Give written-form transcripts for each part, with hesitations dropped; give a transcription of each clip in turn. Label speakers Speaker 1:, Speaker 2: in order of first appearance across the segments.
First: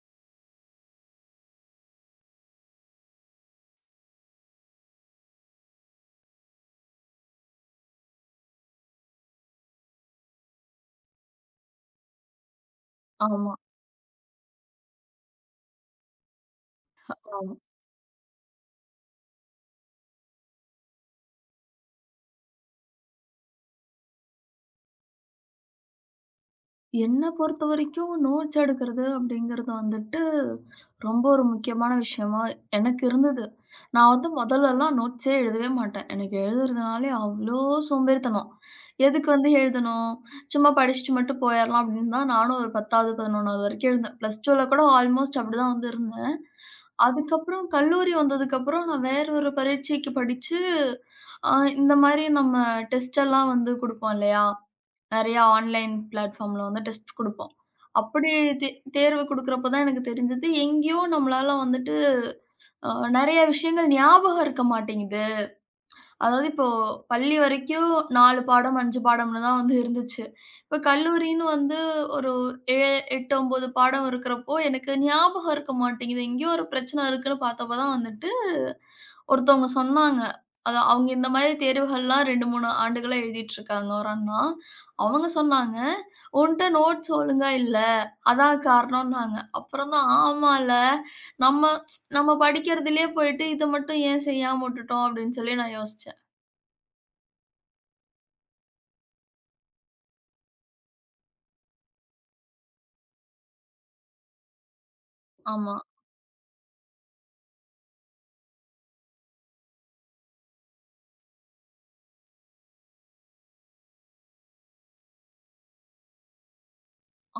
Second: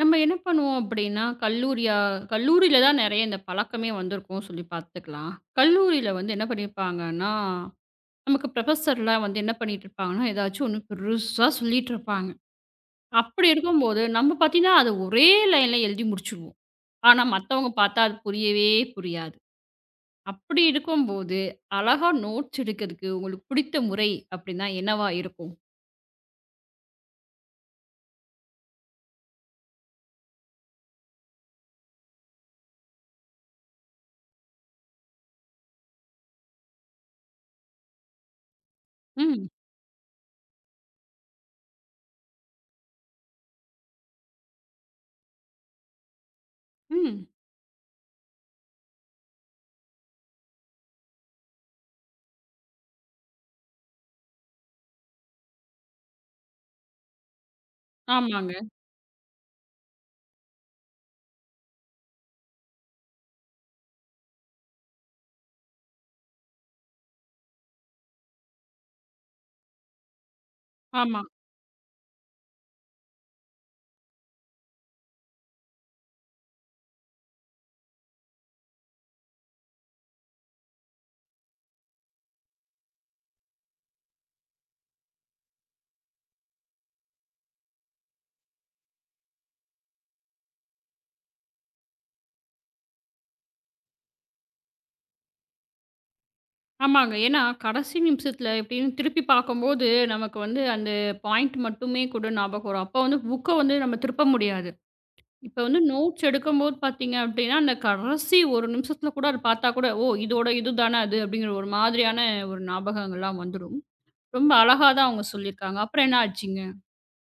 Speaker 1: நம்ம என்ன பண்ணுவோம் அப்படின்னா, கல்லூரியில தான் நெறைய இந்த பழக்கமே வந்திருக்கும்னு சொல்லி பார்த்துக்கலாம். கல்லூரியில வந்து என்ன பண்ணியிருப்பாங்கன்னா, நமக்கு புரொஃபசர்லாம் வந்து என்ன பண்ணிட்டு இருப்பாங்கன்னா, ஏதாச்சும் ஒண்ணு பெருசா சொல்லிட்டு இருப்பாங்க. அப்படி
Speaker 2: ஆமா,
Speaker 1: இருக்கும்போது, நம்ம பார்த்தீங்கன்னா, அத ஒரே லைன்ல எழுதி முடிச்சுருவோம். ஆனா,
Speaker 2: ஆமா.
Speaker 1: மத்தவங்க பார்த்தா அது புரியவே புரியாது. அப்படி இருக்கும்போது, அழகா நோட்ஸ் எடுக்கிறதுக்கு உங்களுக்கு பிடித்த முறை அப்படின்னா என்னவா இருக்கும்?
Speaker 2: என்ன பொறுத்தவரைக்கும் நோட்ஸ் எடுக்கிறது அப்படிங்கிறது வந்துட்டு, ரொம்ப ஒரு முக்கியமான விஷயமா எனக்கு இருந்தது. நான் வந்து முதல்லலாம் நோட்ஸே எழுதவே மாட்டேன். எனக்கு எழுதுறதுனாலே அவ்ளோ சோம்பேறித்தனம். எதுக்கு
Speaker 1: ம்,
Speaker 2: வந்து எழுதணும்? சும்மா படிச்சுட்டு மட்டும் போயிரலாம் அப்படின்னு தான் நானும் ஒரு 10வது, 11வது வரைக்கும் எழுந்தேன். பிளஸ் 2ல கூட ஆல்மோஸ்ட் அப்படிதான் வந்து இருந்தேன்.
Speaker 1: ம்.
Speaker 2: அதுக்கப்புறம் கல்லூரி வந்ததுக்கப்புறம் நான் வேற ஒரு பரீட்சைக்கு படிச்சு, அ இந்த மாரி நம்ம டெஸ்ட் எல்லாம் வந்து குடுப்போம் இல்லையா? நெறைய ஆன்லைன் பிளாட்ஃபார்ம்ல வந்து டெஸ்ட் குடுப்போம். அப்படி
Speaker 1: ஆமாங்க.
Speaker 2: தே தேர்வு குடுக்குறப்ப தான் எனக்கு தெரிஞ்சது, எங்கேயோ நம்மளால வந்துட்டு அ நெறைய விஷயங்கள் ஞாபகம் இருக்க மாட்டேங்குது. அதாவது இப்போ பள்ளி வரைக்கும் 4 பாடம், 5 பாடம்னு தான் வந்து இருந்துச்சு. இப்போ
Speaker 1: ஆமா.
Speaker 2: கல்லூரின்னு வந்து ஒரு ஏ 8, 9 பாடம் இருக்கிறப்போ எனக்கு ஞாபகம் இருக்க மாட்டேங்குது. எங்கேயோ ஒரு பிரச்சனை இருக்குன்னு பார்த்தப்ப தான் வந்துட்டு ஒருத்தவங்க சொன்னாங்க. அது அவங்க இந்த மாரி தேர்வுகள்லாம் 2, 3 ஆண்டுகளா எழுதிட்டுருக்காங்க ஒரு அண்ணா. அவங்க சொன்னாங்க, "உன்ட்ட நோட்ஸ் ஒழுங்கா இல்ல. அதான் காரணம்னாங்க." அப்புறம் தான் ஆமால்ல. நம்ம நம்ம படிக்கிறதிலேயே போயிட்டு இத மட்டும் ஏன் செய்யாம உட்டுட்டோம் அப்படின்னு சொல்லி நான் யோசிச்சேன்.
Speaker 1: ஆமாங்க. ஏன்னா, கடைசி நிமிஷத்துல எப்படின்னு திருப்பி பார்க்கும்போது, நமக்கு வந்து அந்த பாயிண்ட் மட்டுமே கூட ஞாபகம் வரும். அப்போ வந்து புக்க வந்து நம்ம திருப்ப முடியாது. இப்ப
Speaker 2: ஆமா.
Speaker 1: வந்து நோட்ஸ் எடுக்கும்போது பார்த்தீங்க அப்படின்னா, அந்த கடைசி 1 நிமிஷத்துல கூட அது பார்த்தா கூட, "ஓ! இதோட இது தான அது." அப்படிங்கிற ஒரு மாதிரியான ஒரு ஞாபகங்கள்லாம் வந்துரும். ரொம்ப அழகா தான் அவங்க சொல்லியிருக்காங்க. அப்புறம் என்ன ஆச்சுங்க?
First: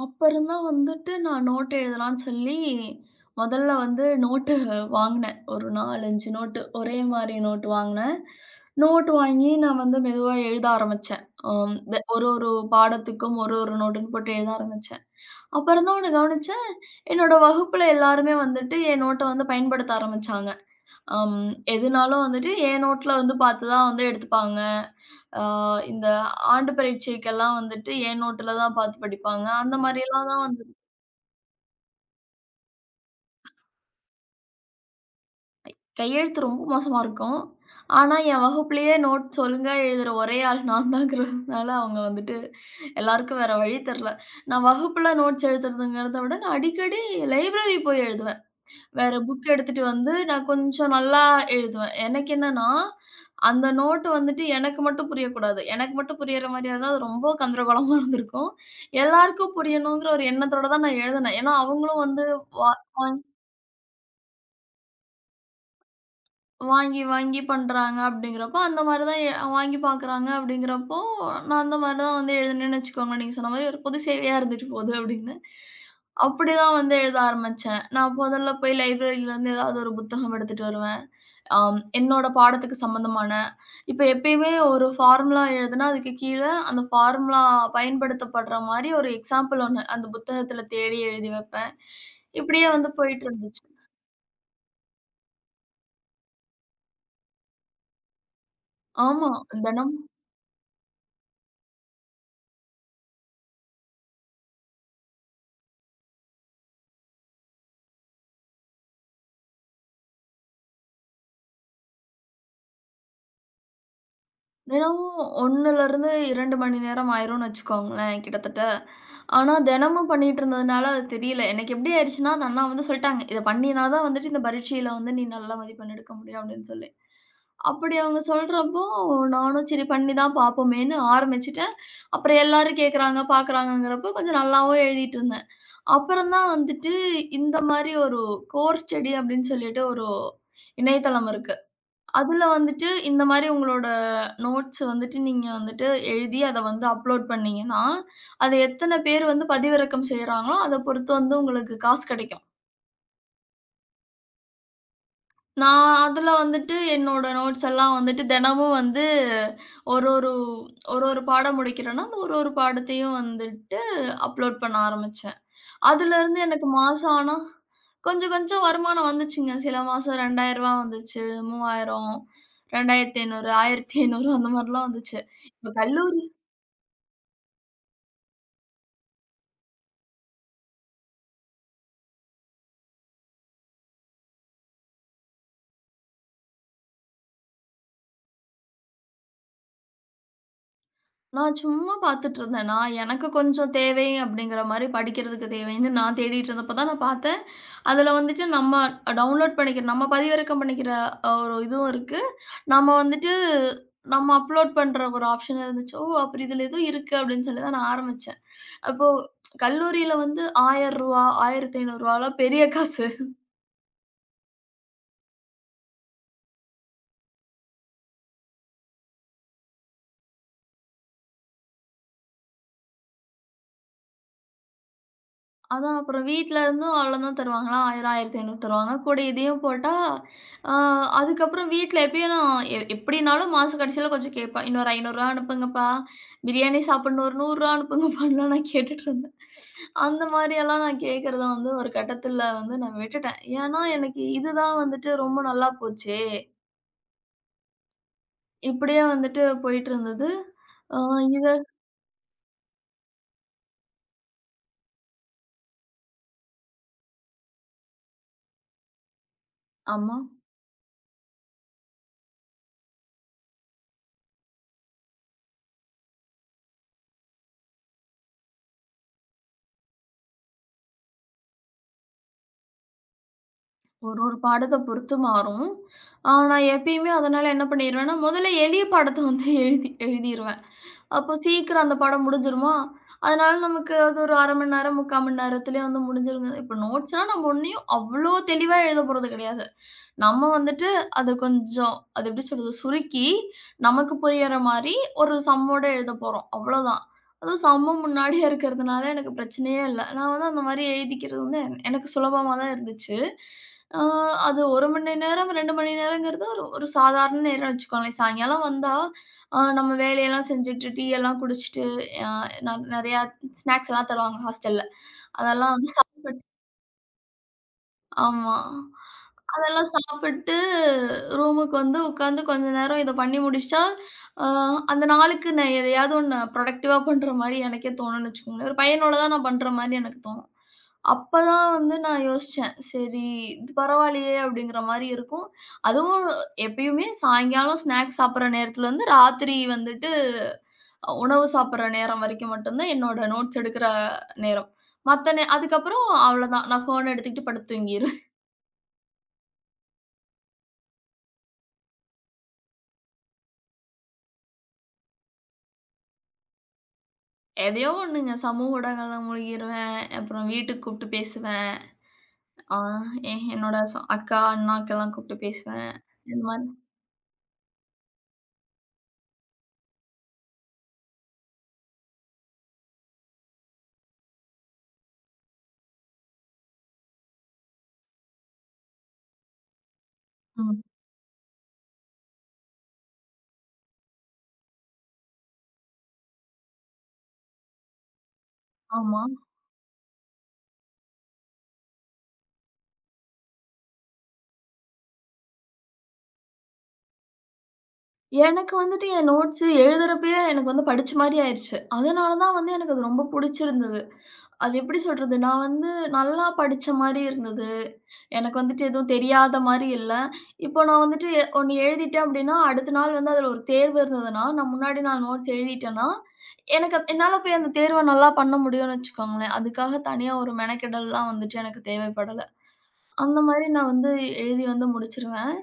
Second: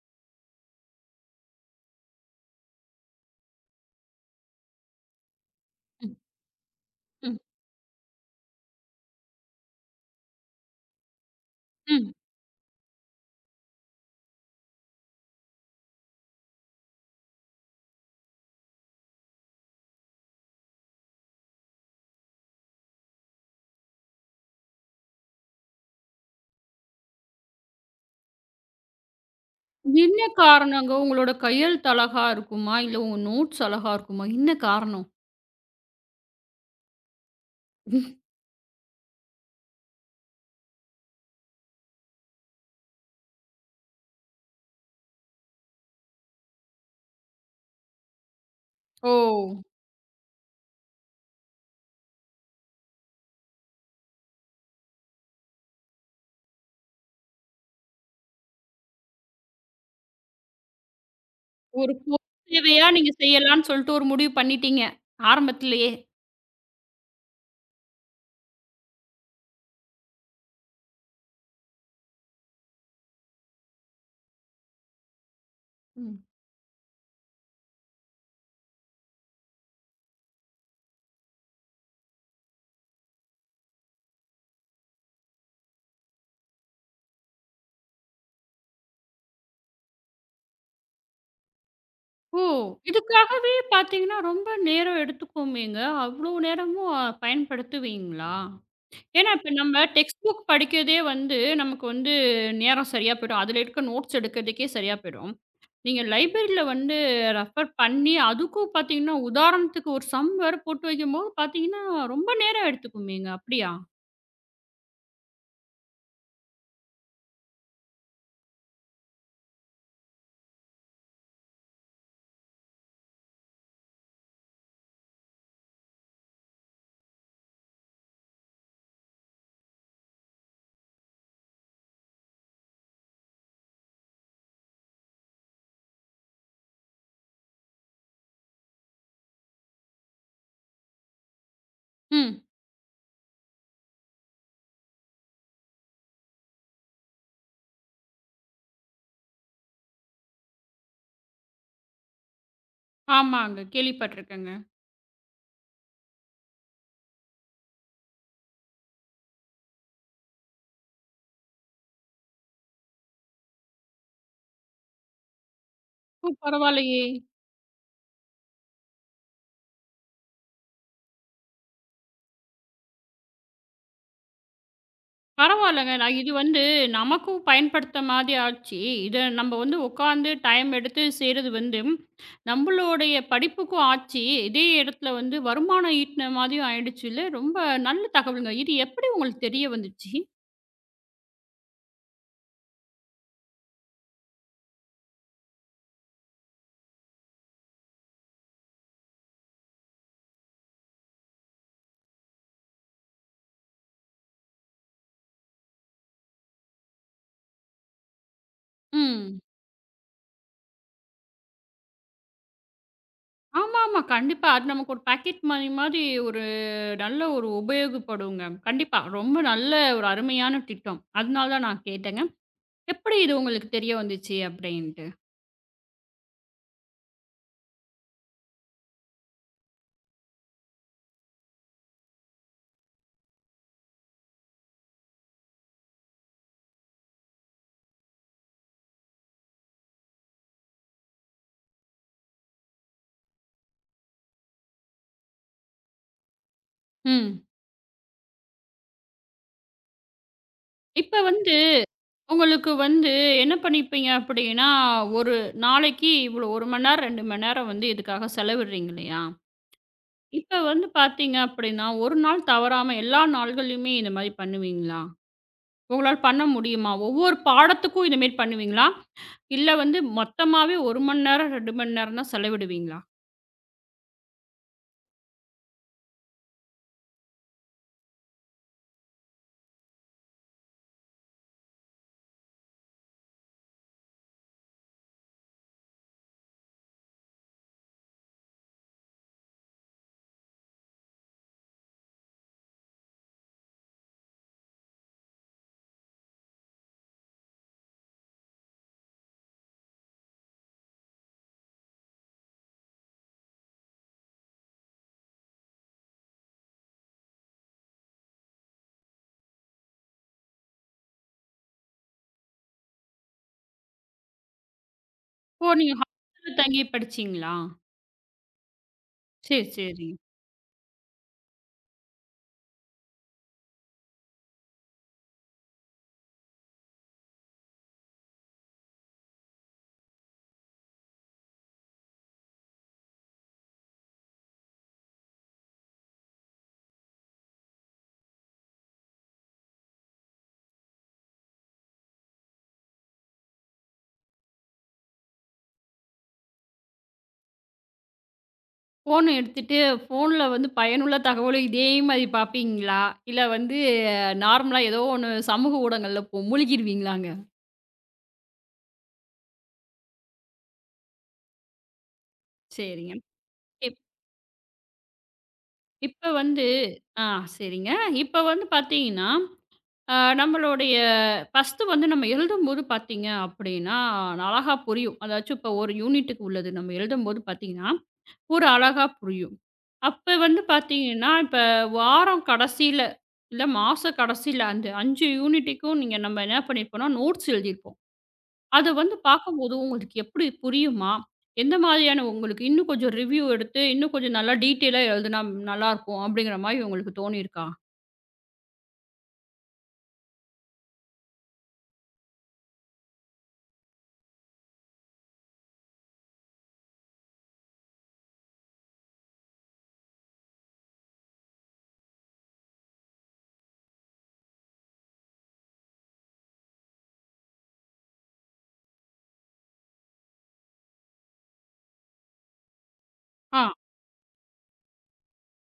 Speaker 2: அப்புறம் தான் வந்துட்டு நான் நோட் எழுதலாம்னு சொல்லி, முதல்ல வந்து நோட்டு வாங்குனேன். ஒரு 4,
Speaker 1: ம்,
Speaker 2: 5 நோட்டு ஒரே மாரி
Speaker 1: ம்,
Speaker 2: நோட்டு வாங்குனேன். நோட்டு வாங்கி நான் வந்து மெதுவா எழுத ஆரம்பிச்சேன். அம் த
Speaker 1: ம்.
Speaker 2: ஒரு ஒரு பாடத்துக்கும் ஒரு ஒரு நோட்டுன்னு போட்டு எழுத ஆரம்பிச்சேன். அப்புறம் தான் ஒண்ணு கவனிச்சேன், என்னோட வகுப்புல எல்லாருமே வந்துட்டு என் நோட்ட வந்து பயன்படுத்த ஆரம்பிச்சாங்க. அம் எதுனாலும் வந்துட்டு என் நோட்ல வந்து பார்த்து தான் வந்து எடுத்துப்பாங்க. அ இந்த ஆண்டு பரீட்சைக்கெல்லாம் வந்துட்டு என் நோட்டுல தான் பார்த்து படிப்பாங்க. அந்த
Speaker 1: என்ன
Speaker 2: மாரியெல்லாம் தான் வந்து
Speaker 1: காரணங்க? உங்களோட கையெழுத்து அழகா இருக்குமா? இல்ல உங்க நோட்ஸ் அழகா இருக்குமா? என்ன காரணம்?
Speaker 2: கையெழுத்து ரொம்ப மோசமா இருக்கும். ஆனா, என் வகுப்பிலேயே நோட்ஸ் ஒழுங்கா எழுதுற ஒரே ஆள் நான் தாங்கிறதுனால, அவங்க வந்துட்டு எல்லாருக்கும் வேற வழி தெரியல. நான் வகுப்புல நோட்ஸ் எழுதுறதுங்கிறத விட, நான் அடிக்கடி லைப்ரரி போய் எழுதுவேன்.
Speaker 1: ஓ!
Speaker 2: வேற புக் எடுத்துட்டு வந்து நான் கொஞ்சம் நல்லா எழுதுவேன். எனக்கு என்னன்னா, அந்த நோட் வந்துட்டு எனக்கு மட்டும் புரியக்கூடாது. எனக்கு மட்டும் புரியிற மாரியா இருந்தா, அது ரொம்ப கந்தரகோலமா இருந்திருக்கும். எல்லாருக்கும் புரியணுங்கிற ஒரு எண்ணத்தோட தான் நான் எழுதினேன். ஏன்னா,
Speaker 1: ஒரு
Speaker 2: அவங்களும்
Speaker 1: பொது
Speaker 2: வந்து வா
Speaker 1: சேவையா நீங்க செய்யலான்னு சொல்லிட்டு ஒரு முடிவு பண்ணிட்டீங்க, ஆரம்பத்திலேயே.
Speaker 2: வாங்கி, வாங்கி பண்றாங்க அப்படிங்கிறப்ப, அந்த மாரி தான் வாங்கி பார்க்குறாங்க அப்படிங்கிறப்போ, நான் அந்த மாரி தான் வந்து எழுதினேன்னு வச்சுக்கோங்களேன். நீங்க சொன்ன மாரி ஒரு பொது சேவையா இருந்துட்டு போகுது அப்படின்னு.
Speaker 1: ம்.
Speaker 2: அப்படிதான் வந்து எழுத ஆரம்பிச்சேன். நான் முதல்ல போய் லைப்ரரியிலேருந்து ஏதாவது ஒரு புத்தகம் எடுத்துட்டு வருவேன். என்னோட பாடத்துக்கு சம்மந்தமான இப்ப எப்பயுமே ஒரு ஃபார்முலா எழுதுனா, அதுக்கு கீழ அந்த ஃபார்முலா பயன்படுத்தப்படுற மாரி ஒரு எக்ஸாம்பிள் ஒண்ணு அந்த புத்தகத்தில தேடி எழுதி வைப்பேன்.
Speaker 1: ஓ!
Speaker 2: இப்படியே வந்து போயிட்டு
Speaker 1: இதுக்காகவே
Speaker 2: இருந்துச்சு.
Speaker 1: பார்த்தீங்கன்னா, ரொம்ப நேரம் எடுத்துக்குமேங்க. அவ்ளோ நேரமும் அ பயன்படுத்துவீங்களா?
Speaker 2: ஆமா.
Speaker 1: ஏன்னா, இப்ப நம்ம
Speaker 2: தினம்
Speaker 1: டெக்ஸ்ட் புக் படிக்கிறதே வந்து நமக்கு வந்து நேரம் சரியா போயிடும். அதில இருக்க நோட்ஸ் எடுக்கிறதுக்கே சரியா போயிடும். நீங்க லைப்ரரியில வந்து ரெஃபர் பண்ணி, அதுக்கும் பார்த்தீங்கன்னா, உதாரணத்துக்கு ஒரு சம் வேற போட்டு வைக்கும்போது பார்த்தீங்கன்னா, ரொம்ப நேரம் எடுத்துக்குமேங்க. அப்படியா?
Speaker 2: தினமும் 1லிருந்து 2 மணி நேரம் ஆயிரும்னு வச்சுக்கோங்களேன் கிட்டத்தட்ட. ஆனா தினமும் பண்ணிட்டு இருந்ததுனால அது தெரியல. எனக்கு எப்படி ஆயிருச்சுன்னா, அந்த அண்ணா வந்து சொல்ட்டாங்க, "இத பண்ணினா தான் வந்துட்டு இந்த பரீட்சையில வந்து நீ நல்ல மதிப்பெண் எடுக்க முடியும்" அப்படின்னு சொல்லி. அப்படி அவங்க சொல்றப்போ, நானும் சரி பண்ணி தான் பார்ப்போமேன்னு ஆரம்பிச்சுட்டேன். அப்புறம் எல்லாரும் கேட்குறாங்க, பார்க்குறாங்கங்கிறப்போ கொஞ்சம் நல்லாவும் எழுதிட்டு இருந்தேன். அப்புறம் தான் வந்துட்டு இந்த மாரி ஒரு கோர் ஸ்டடி அப்படின்னு சொல்லிட்டு ஒரு இணையதளம் இருக்கு.
Speaker 1: ம்.
Speaker 2: அதுல வந்துட்டு இந்த மாரி உங்களோட நோட்ஸ் வந்துட்டு நீங்க வந்துட்டு எழுதி அத வந்து அப்லோட் பண்ணீங்கன்னா, அத எத்தன பேர் வந்து பதிவிறக்கம் செய்றாங்களோ, அத பொறுத்து வந்து உங்களுக்கு காசு கிடைக்கும்.
Speaker 1: ஆமாங்க. கேள்விப்பட்டுருக்கேங்க.
Speaker 2: நான் அதுல வந்துட்டு என்னோட நோட்ஸ் எல்லாம் வந்துட்டு தினமும் வந்து ஒரு ஒரு ஒரு ஒரு பாடம் முடிக்கிறேன்னா, அந்த ஒரு ஒரு பாடத்தையும் வந்துட்டு அப்லோட் பண்ண ஆரம்பிச்சேன்.
Speaker 1: ஓ!
Speaker 2: அதுலருந்து எனக்கு
Speaker 1: பரவாயில்லையே!
Speaker 2: மாசம் ஆனா, கொஞ்சம் கொஞ்சம் வருமானம் வந்துச்சுங்க. சில மாசம் ரூ. 2000 வந்துச்சு, 3000, 2500, 1500 அந்த மாரிலாம் வந்துச்சு. இப்ப
Speaker 1: பரவாயில்லங்க. நான்
Speaker 2: கல்லூரி
Speaker 1: இது வந்து நமக்கும் பயன்படுத்த மாதிரி ஆச்சு. இத நம்ம வந்து உட்காந்து டைம் எடுத்து செய்றது வந்து, நம்மளுடைய படிப்புக்கும் ஆச்சு. இதே இடத்துல வந்து வருமானம் ஈட்டின மாதிரியும் ஆயிடுச்சுல்ல. ரொம்ப நல்ல தகவலுங்க. இது எப்படி உங்களுக்கு தெரிய வந்துச்சு?
Speaker 2: நான் சும்மா பாத்துட்டு இருந்தேன். நான் எனக்கு கொஞ்சம் தேவை அப்படிங்கிற மாரி படிக்கிறதுக்கு தேவைன்னு நான் தேடிட்டு இருந்தப்ப தான் நான் பாத்தேன். அதுல வந்துட்டு நம்ம டவுன்லோட் பண்ணிக்கிற நம்ம பதிவிறக்கம் பண்ணிக்கிற ஒரு இதுவும் இருக்கு. நம்ம வந்துட்டு நம்ம அப்லோட் பண்ற ஒரு ஆப்ஷன் இருந்துச்சு. ஓ! அப்படி இதுல ஏதோ இருக்கு அப்படின்னு சொல்லி தான் நான் ஆரம்பிச்சேன். அப்போ
Speaker 1: ம்.
Speaker 2: கல்லூரியில வந்து ரூ. 1000, ரூ. 1500லாம் பெரிய காசு.
Speaker 1: ஆமாமா. கண்டிப்பா. அது நமக்கு ஒரு பாக்கெட் மணி மாதிரி ஒரு நல்ல ஒரு உபயோகப்படுங்க. கண்டிப்பா. ரொம்ப நல்ல ஒரு அருமையான திட்டம். அதனால தான் நான் கேட்டேங்க. எப்படி இது உங்களுக்கு தெரிய வந்துச்சு? அப்படின்ட்டு.
Speaker 2: அதான் அப்புறம் வீட்ல இருந்தும் அவ்வளோதான் தருவாங்களா, 1000, 1500 தருவாங்க. கூட இதையும் போட்டா, ஆ அதுக்கப்புறம் வீட்ல எப்பயும் நான் எப்படினாலும் மாச கடைசியில கொஞ்சம் கேட்பேன். "இன்னொரு ரூ. 500 அனுப்புங்கப்பா, பிரியாணி சாப்பிடணும் ஒரு ரூ. 100 அனுப்புங்கப்பான்லாம்" நான் கேட்டுட்டுருந்தேன். அந்த மாரியெல்லாம் நான் கேட்கிறத வந்து ஒரு கட்டத்துல வந்து நான் விட்டுட்டேன். ஏன்னா, எனக்கு இதுதான் வந்துட்டு ரொம்ப நல்லா போச்சே!
Speaker 1: ம்.
Speaker 2: இப்படியே வந்துட்டு போயிட்டு இருந்தது. ஆ
Speaker 1: இப்ப
Speaker 2: இத
Speaker 1: வந்து உங்களுக்கு வந்து என்ன பண்ணிப்பீங்க அப்படின்னா, ஒரு நாளைக்கு இவ்வளோ 1 மணி நேரம், 2 மணி நேரம் வந்து இதுக்காக செலவிடுறீங்க இல்லையா?
Speaker 2: ஆமா.
Speaker 1: இப்ப வந்து பார்த்தீங்க அப்படின்னா, 1 நாள் தவறாம எல்லா நாள்கள்லயுமே இந்த மாரி பண்ணுவீங்களா? உங்களால பண்ண முடியுமா? ஒவ்வொரு பாடத்துக்கும் இந்த மாரி பண்ணுவீங்களா? இல்ல வந்து மொத்தமாவே 1 மணி நேரம், 2 மணி நேரம் தான் செலவிடுவீங்களா?
Speaker 2: ஒரு ஒரு பாடத்த பொறுத்து மாறும். நான் எப்பயுமே அதனால என்ன பண்ணிருவேன்னா, முதல்ல எளிய பாடத்த வந்து எழுதி எழுதிருவேன். அப்போ சீக்கிரம் அந்த பாடம் முடிஞ்சிருமா? அதனால நமக்கு அது ஒரு 1/2 மணி நேரம், 3/4 மணி நேரத்திலயே வந்து முடிஞ்சிருங்க. இப்ப நோட்ஸ்னா நம்ம ஒண்ணையும் அவ்ளோ தெளிவா எழுதப் போறது கிடையாது. நம்ம வந்துட்டு அத கொஞ்சம் அது எப்படி சொல்றது? சுருக்கி, நமக்கு புரியற மாரி ஒரு சம்மோட எழுதப் போறோம். அவ்வளோதான். அதுவும் சம்மம் முன்னாடியே இருக்கிறதுனால எனக்கு பிரச்சனையே இல்ல. நான் வந்து அந்த மாரி எழுதிக்கிறது வந்து எனக்கு சுலபமா தான் இருந்துச்சு. ஆ அது 1 மணி நேரம், 2 மணி நேரங்கிறது ஒரு ஒரு சாதாரண நேரம் வச்சுக்கோங்களேன். சாயங்காலம் வந்தா, நம்ம வேலையெல்லாம் செஞ்சுட்டு, டீ எல்லாம் குடிச்சிட்டு, அ ந நெறையா ஸ்நாக்ஸ் எல்லாம் தருவாங்க ஹாஸ்டல்ல.
Speaker 1: ஓ!
Speaker 2: அதெல்லாம் வந்து
Speaker 1: நீங்க
Speaker 2: சாப்பிட்டு
Speaker 1: ஹாஸ்டல்ல தங்கி படிச்சீங்களா?
Speaker 2: ஆமா.
Speaker 1: சரி,
Speaker 2: அதெல்லாம்
Speaker 1: சரி.
Speaker 2: சாப்பிட்டு ரூமுக்கு வந்து உட்காந்து கொஞ்ச நேரம் இத பண்ணி முடிச்சுட்டா, அ அந்த நாளுக்கு நான் எதையாவது ஒண்ணு ப்ரொடக்டிவா பண்ற மாரி எனக்கே தோணும்னு வச்சுக்கோங்களேன். ஒரு பையனோட தான் நான் பண்ற மாரி எனக்கு தோணும். அப்பதான் வந்து நான் யோசிச்சேன். சரி இது பரவாயில்லையே! அப்படிங்கிற மாரி இருக்கும். அதுவும் எப்பயுமே சாயங்காலம் ஸ்நாக்ஸ் சாப்பிடுற நேரத்துலருந்து ராத்திரி வந்துட்டு உணவு சாப்பிடுற நேரம் வரைக்கும் மட்டும் தான் என்னோட நோட்ஸ் எடுக்கிற நேரம். மத்த நே அதுக்கப்புறம் அவ்வளதான். நான் ஃபோன் எடுத்துக்கிட்டு படுத்து தூங்கிருவேன்.
Speaker 1: ஃபோன் எடுத்துட்டு, ஃபோன்ல வந்து பயனுள்ள தகவலும் இதே மாரி பார்ப்பீங்களா? இல்ல வந்து நார்மலா ஏதோ ஒண்ணு சமூக ஊடகங்கள்ல போ மூழ்கிருவீங்களாங்க?
Speaker 2: எதையோ ஒண்ணுங்க. சமூக ஊடகங்கள்ல மூழ்கிருவேன். அப்புறம் வீட்டுக்கு கூப்ட்டு பேசுவேன். ஆ
Speaker 1: சரிங்க.
Speaker 2: எ என்னோட
Speaker 1: இப்
Speaker 2: அக்கா, அண்ணாக்கெல்லாம் கூப்ட்டு பேசுவேன்.
Speaker 1: இப்ப
Speaker 2: இந்த
Speaker 1: வந்து
Speaker 2: மாரி
Speaker 1: ஆ சரிங்க. இப்ப வந்து பார்த்தீங்கன்னா, அ நம்மளுடைய ஃபர்ஸ்ட்டு வந்து நம்ம எழுதும்போது பார்த்தீங்க அப்படின்னா, அழகா புரியும். அதாச்சும் இப்போ ஒரு யூனிட்டுக்கு உள்ளது நம்ம எழுதும்போது பார்த்தீங்கன்னா ஒரு அழகா புரியும். அப்ப வந்து
Speaker 2: ம்.
Speaker 1: பார்த்தீங்கன்னா, இப்ப வாரம் கடைசியில, இல்ல மாச கடைசியில அந்த 5 யூனிட்டுக்கும் நீங்க நம்ம என்ன பண்ணியிருப்போம்னா, நோட்ஸ் எழுதியிருப்போம். அத வந்து
Speaker 2: ஆமா.
Speaker 1: பார்க்கும்போது உங்களுக்கு எப்படி புரியுமா? எந்த மாதிரியான உங்களுக்கு இன்னும் கொஞ்சம் ரிவ்யூ எடுத்து, இன்னும் கொஞ்சம் நல்லா டீட்டெயிலா எழுதுனா நல்லாயிருக்கும் அப்படிங்கிற மாரி உங்களுக்கு தோணியிருக்கா?
Speaker 2: எனக்கு வந்துட்டு என் நோட்ஸு எழுதுறப்பயே எனக்கு வந்து படிச்ச மாரி ஆயிருச்சு. அதனால தான் வந்து எனக்கு அது ரொம்ப புடிச்சிருந்தது. அது எப்படி சொல்றது? நான் வந்து நல்லா படிச்ச மாரி இருந்தது. எனக்கு வந்துட்டு எதுவும் தெரியாத மாரி இல்ல. இப்போ நான் வந்துட்டு ஒண்ணு எழுதிட்டேன் அப்டின்னா, அடுத்த நாள் வந்து அதுல ஒரு தேர்வு இருந்ததுன்னா, நான் முன்னாடி நாள் நோட்ஸ் எழுதிட்டேன்னா, எனக்கு என்னால போய் அந்த தேர்வ நல்லா பண்ண முடியும்னு வச்சுக்கோங்களேன். அதுக்காக தனியா ஒரு மெனக்கெடல்லாம் வந்துட்டு எனக்கு தேவைப்படல. அந்த
Speaker 1: ஆ.
Speaker 2: மாரி நான் வந்து எழுதி வந்து முடிச்சுருவேன்.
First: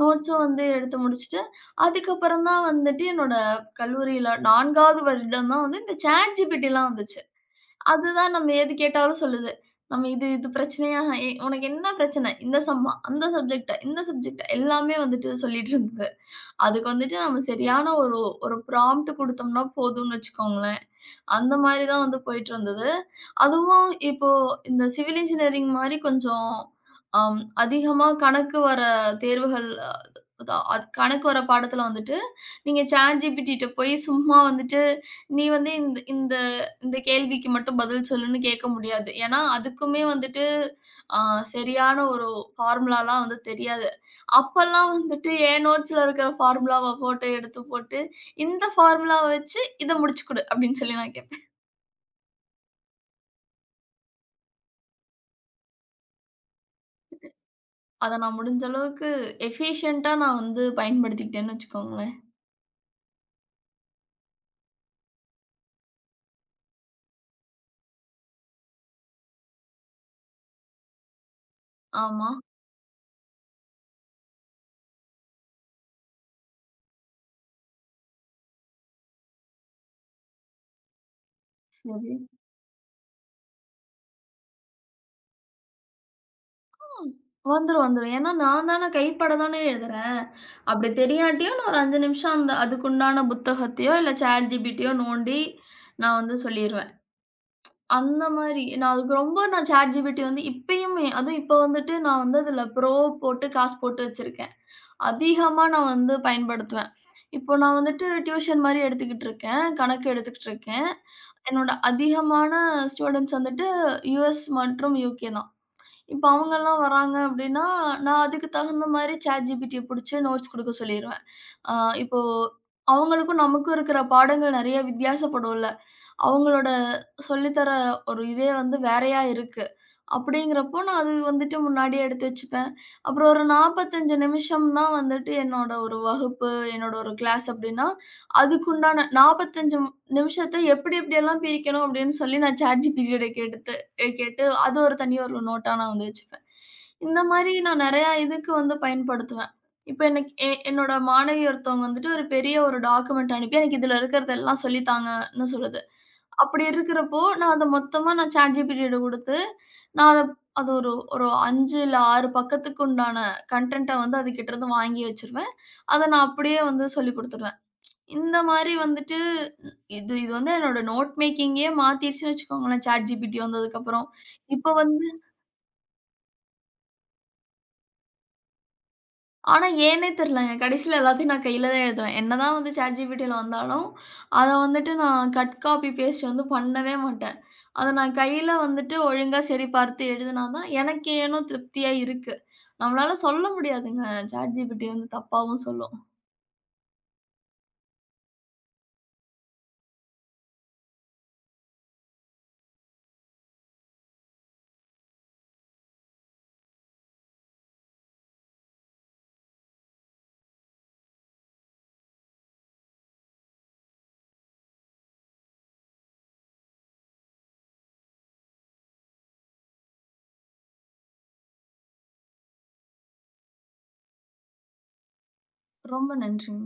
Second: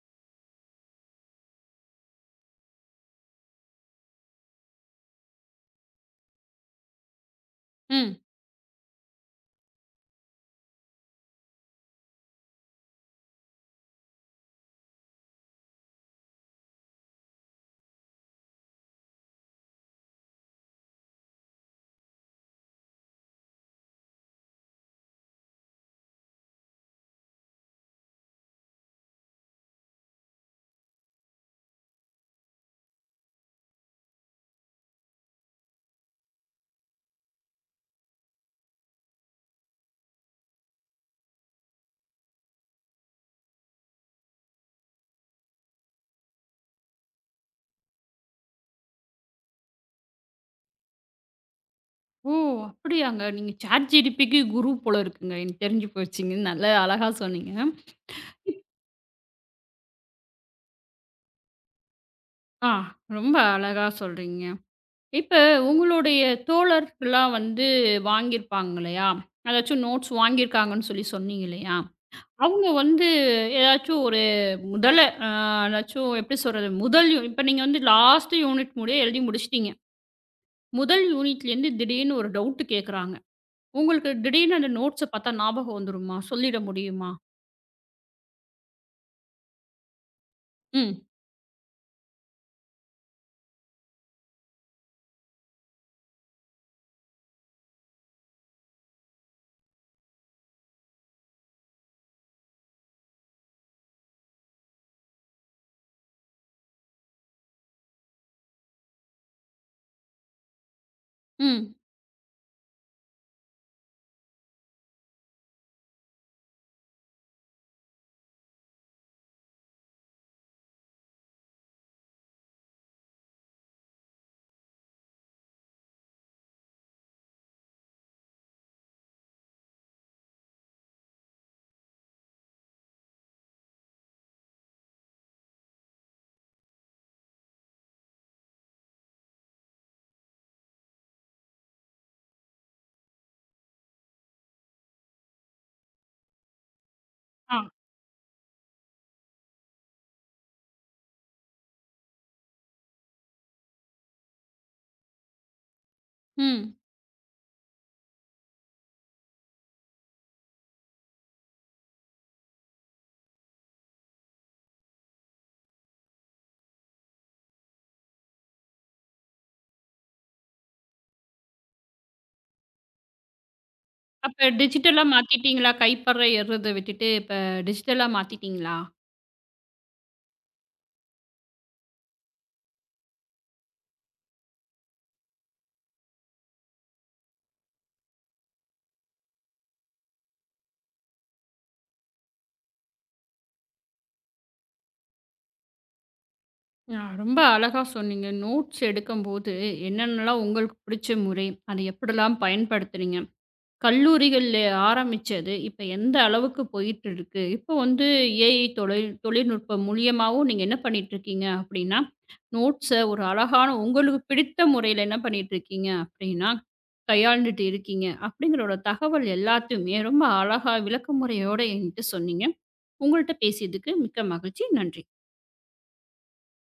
Speaker 2: நோட்ஸும் வந்து எடுத்து முடிச்சுட்டு, அதுக்கப்புறம் தான் வந்துட்டு என்னோட கல்லூரியில 4வது வருடம் தான் வந்து இந்த Chat GPTலாம் வந்துச்சு.
Speaker 1: ம்.
Speaker 2: அதுதான் நம்ம எது கேட்டாலும் சொல்லுது. நம்ம இது இது பிரச்சனையா? உனக்கு என்ன பிரச்சனை? இந்த சம்மா, அந்த சப்ஜெக்ட்டா, இந்த சப்ஜெக்ட்டா எல்லாமே வந்துட்டு சொல்லிட்டு இருந்தது. அதுக்கு வந்துட்டு நம்ம சரியான ஒரு ஒரு ப்ராம்ப்ட் குடுத்தோம்னா போதும்னு வச்சுக்கோங்களேன். அந்த மாரி தான் வந்து போயிட்டுருந்தது. அதுவும் இப்போ இந்த சிவில் இன்ஜினியரிங் மாரி கொஞ்சம் அதிகமா கணக்கு வர தேர்வுகள் தான் அது கணக்கு வர பாடத்துல வந்துட்டு, நீங்க ChatGPTட்ட போய் சும்மா வந்துட்டு, "நீ வந்து இந்த இந்த இந்த கேள்விக்கு மட்டும் பதில் சொல்லுன்னு" கேட்க முடியாது. ஏன்னா, அதுக்குமே வந்துட்டு அ சரியான ஒரு ஃபார்முலாலாம் வந்து தெரியாது. அப்பல்லாம் வந்துட்டு என் நோட்ஸ்ல இருக்கிற ஃபார்முலாவ போட்டு எடுத்து போட்டு, "இந்த ஃபார்முலாவ வச்சு இத முடிச்சு குடு" அப்படின்னு சொல்லி நான் கேப்பேன்.
Speaker 1: ஓ! அப்படியாங்க. நீங்க ChatGPTக்கு குரு போல இருக்குங்க. எனக்கு தெரிஞ்சு போச்சுங்க. நல்லா அழகா சொன்னீங்க.
Speaker 2: அத நான் முடிஞ்ச அளவுக்கு எஃபிஷியன்ட்டா நான் வந்து பயன்படுத்திக்கிட்டேன்னு வச்சுக்கோங்களேன்.
Speaker 1: ஆ. ரொம்ப அழகா சொல்றீங்க. இப்ப உங்களுடைய தோழர்கள்லாம் வந்து வாங்கியிருப்பாங்க இல்லையா? அதாச்சும் நோட்ஸ் வாங்கியிருக்காங்கன்னு சொல்லி சொன்னீங்க இல்லையா?
Speaker 2: ஆமா.
Speaker 1: அவங்க வந்து ஏதாச்சும் ஒரு முதல அ ஏதாச்சும் எப்படி சொல்றது? முதல் யூ இப்ப நீங்க வந்து லாஸ்ட் யூனிட் முடிய எழுதி முடிச்சுட்டீங்க. முதல் யூனிட்லேருந்து திடீர்னு
Speaker 2: சரி.
Speaker 1: ஒரு டவுட் கேட்குறாங்க. உங்களுக்கு திடீர்னு அந்த நோட்ஸ பார்த்தா ஞாபகம் வந்துருமா? சொல்லிட முடியுமா?
Speaker 2: வந்துரும். ஏன்னா நான் தானே கைப்பட தானே எழுதுறேன். அப்படி
Speaker 1: ம்,
Speaker 2: தெரியாட்டியும் நான் ஒரு 5 நிமிஷம் அந்த அதுக்குண்டான புத்தகத்தையோ, இல்ல ChatGPTயோ நோண்டி நான் வந்து சொல்லிருவேன். அந்த மாரி நான் அதுக்கு ரொம்ப நான் ChatGPT வந்து இப்பயுமே அதுவும் இப்ப வந்துட்டு நான் வந்து அதுல போட்டு காசு போட்டு வச்சிருக்கேன். அதிகமா நான் வந்து பயன்படுத்துவேன். இப்போ நான் வந்துட்டு டியூஷன் மாரி எடுத்துக்கிட்டுருக்கேன். கணக்கு எடுத்துக்கிட்டுருக்கேன். என்னோட
Speaker 1: ம்,
Speaker 2: அதிகமான ஸ்டூடண்ட்ஸ் வந்துட்டு யுஎஸ் மற்றும் யுகே தான். இப்போ அவங்கலாம் வராங்க அப்டின்னா, நான் அதுக்கு தகுந்த மாரி ChatGPTய புடிச்சு நோட்ஸ் குடுக்க சொல்லிருவேன். அ இப்போ அவங்களுக்கும் நமக்கும் இருக்கிற பாடங்கள் நெறைய வித்தியாசப்படும்ல. அவங்களோட சொல்லித்தர ஒரு இதே வந்து வேறையா இருக்கு. அப்படிங்கிறப்போ நான் அது வந்துட்டு முன்னாடியே எடுத்து வச்சுப்பேன். அப்புறம் ஒரு 45 நிமிஷம் தான் வந்துட்டு என்னோட ஒரு வகுப்பு, என்னோட ஒரு கிளாஸ் அப்படின்னா, அதுக்குண்டான 45 நிமிஷத்த எப்படி எப்படியெல்லாம் பிரிக்கணும் அப்படின்னு சொல்லி நான் ChatGPT ட கேட்டு அது ஒரு தனி ஒரு நோட்டா நான் வந்து வச்சுப்பேன். இந்த மாரி
Speaker 1: ஆ,
Speaker 2: நான் நெறையா இதுக்கு வந்து பயன்படுத்துவேன். இப்ப எனக்கு என்னோட மாணவி ஒருத்தவங்க வந்துட்டு ஒரு பெரிய ஒரு டாக்குமெண்ட் அனுப்பி எனக்கு இதுல இருக்கிறதெல்லாம் சொல்லித்தாங்கன்னு சொல்லுது. அப்படி
Speaker 1: ம்.
Speaker 2: இருக்கிறப்போ, நான் அத மொத்தமா நான் ChatGPT-ட குடுத்து, நான் அத அது ஒரு ஒரு 5 இல்ல 6 பக்கத்துக்கு உண்டான கன்டென்ட்ட வந்து அதுகிட்டருந்து வாங்கி வச்சுருவேன். அத நான் அப்படியே வந்து சொல்லிக் குடுத்துருவேன். இந்த மாரி வந்துட்டு இது இது வந்து என்னோட நோட் மேக்கிங்கே மாத்திருச்சுன்னு வச்சுக்கோங்களேன், ChatGPT வந்ததுக்கப்புறம்.
Speaker 1: அப்ப
Speaker 2: இப்ப
Speaker 1: டிஜிட்டலா
Speaker 2: வந்து
Speaker 1: மாத்திட்டீங்களா? கைப்பட எழுதுறத விட்டுட்டு இப்ப டிஜிட்டலா மாத்திட்டீங்களா?
Speaker 2: ஆனா ஏன்னே தெரியலங்க. கடைசில எல்லாத்தையும் நான் கையில தான் எழுதுவேன். என்னதான் வந்து ChatGPT-ல வந்தாலும், அத வந்துட்டு நான் கட் காப்பி, பேஸ்ட் வந்து பண்ணவே மாட்டேன். அத நான் கையில வந்துட்டு ஒழுங்கா சரி பார்த்து எழுதுனா தான், எனக்கு ஏனோ திருப்தியா இருக்கு. நம்மளால சொல்ல முடியாதுங்க. சாட் ஜிபிடி வந்து தப்பாவும் சொல்லும்.
Speaker 1: ஆ, ரொம்ப அழகா சொன்னீங்க. நோட்ஸ் எடுக்கும்போது என்னென்னலாம் உங்களுக்கு பிடிச்ச முறை, அதை எப்படிலாம் பயன்படுத்துறீங்க? கல்லூரிகள்ல ஆரம்பிச்சது, இப்ப எந்த அளவுக்கு போயிட்டு இருக்கு? இப்போ வந்து ஏஐ தொழில் தொழில்நுட்பம் மூலியமாவும் நீங்க என்ன பண்ணிட்டுருக்கீங்க அப்படின்னா, நோட்ஸ ஒரு அழகான உங்களுக்கு பிடித்த முறையில என்ன பண்ணிட்டுருக்கீங்க அப்படின்னா, கையாண்டுட்டு இருக்கீங்க. அப்படிங்கிறோட தகவல் எல்லாத்தையுமே ரொம்ப அழகா விளக்க முறையோட என்கிட்ட சொன்னீங்க. உங்கள்ட்ட பேசியதுக்கு மிக்க மகிழ்ச்சி. நன்றி.
Speaker 2: ரொம்ப நன்றிங்க.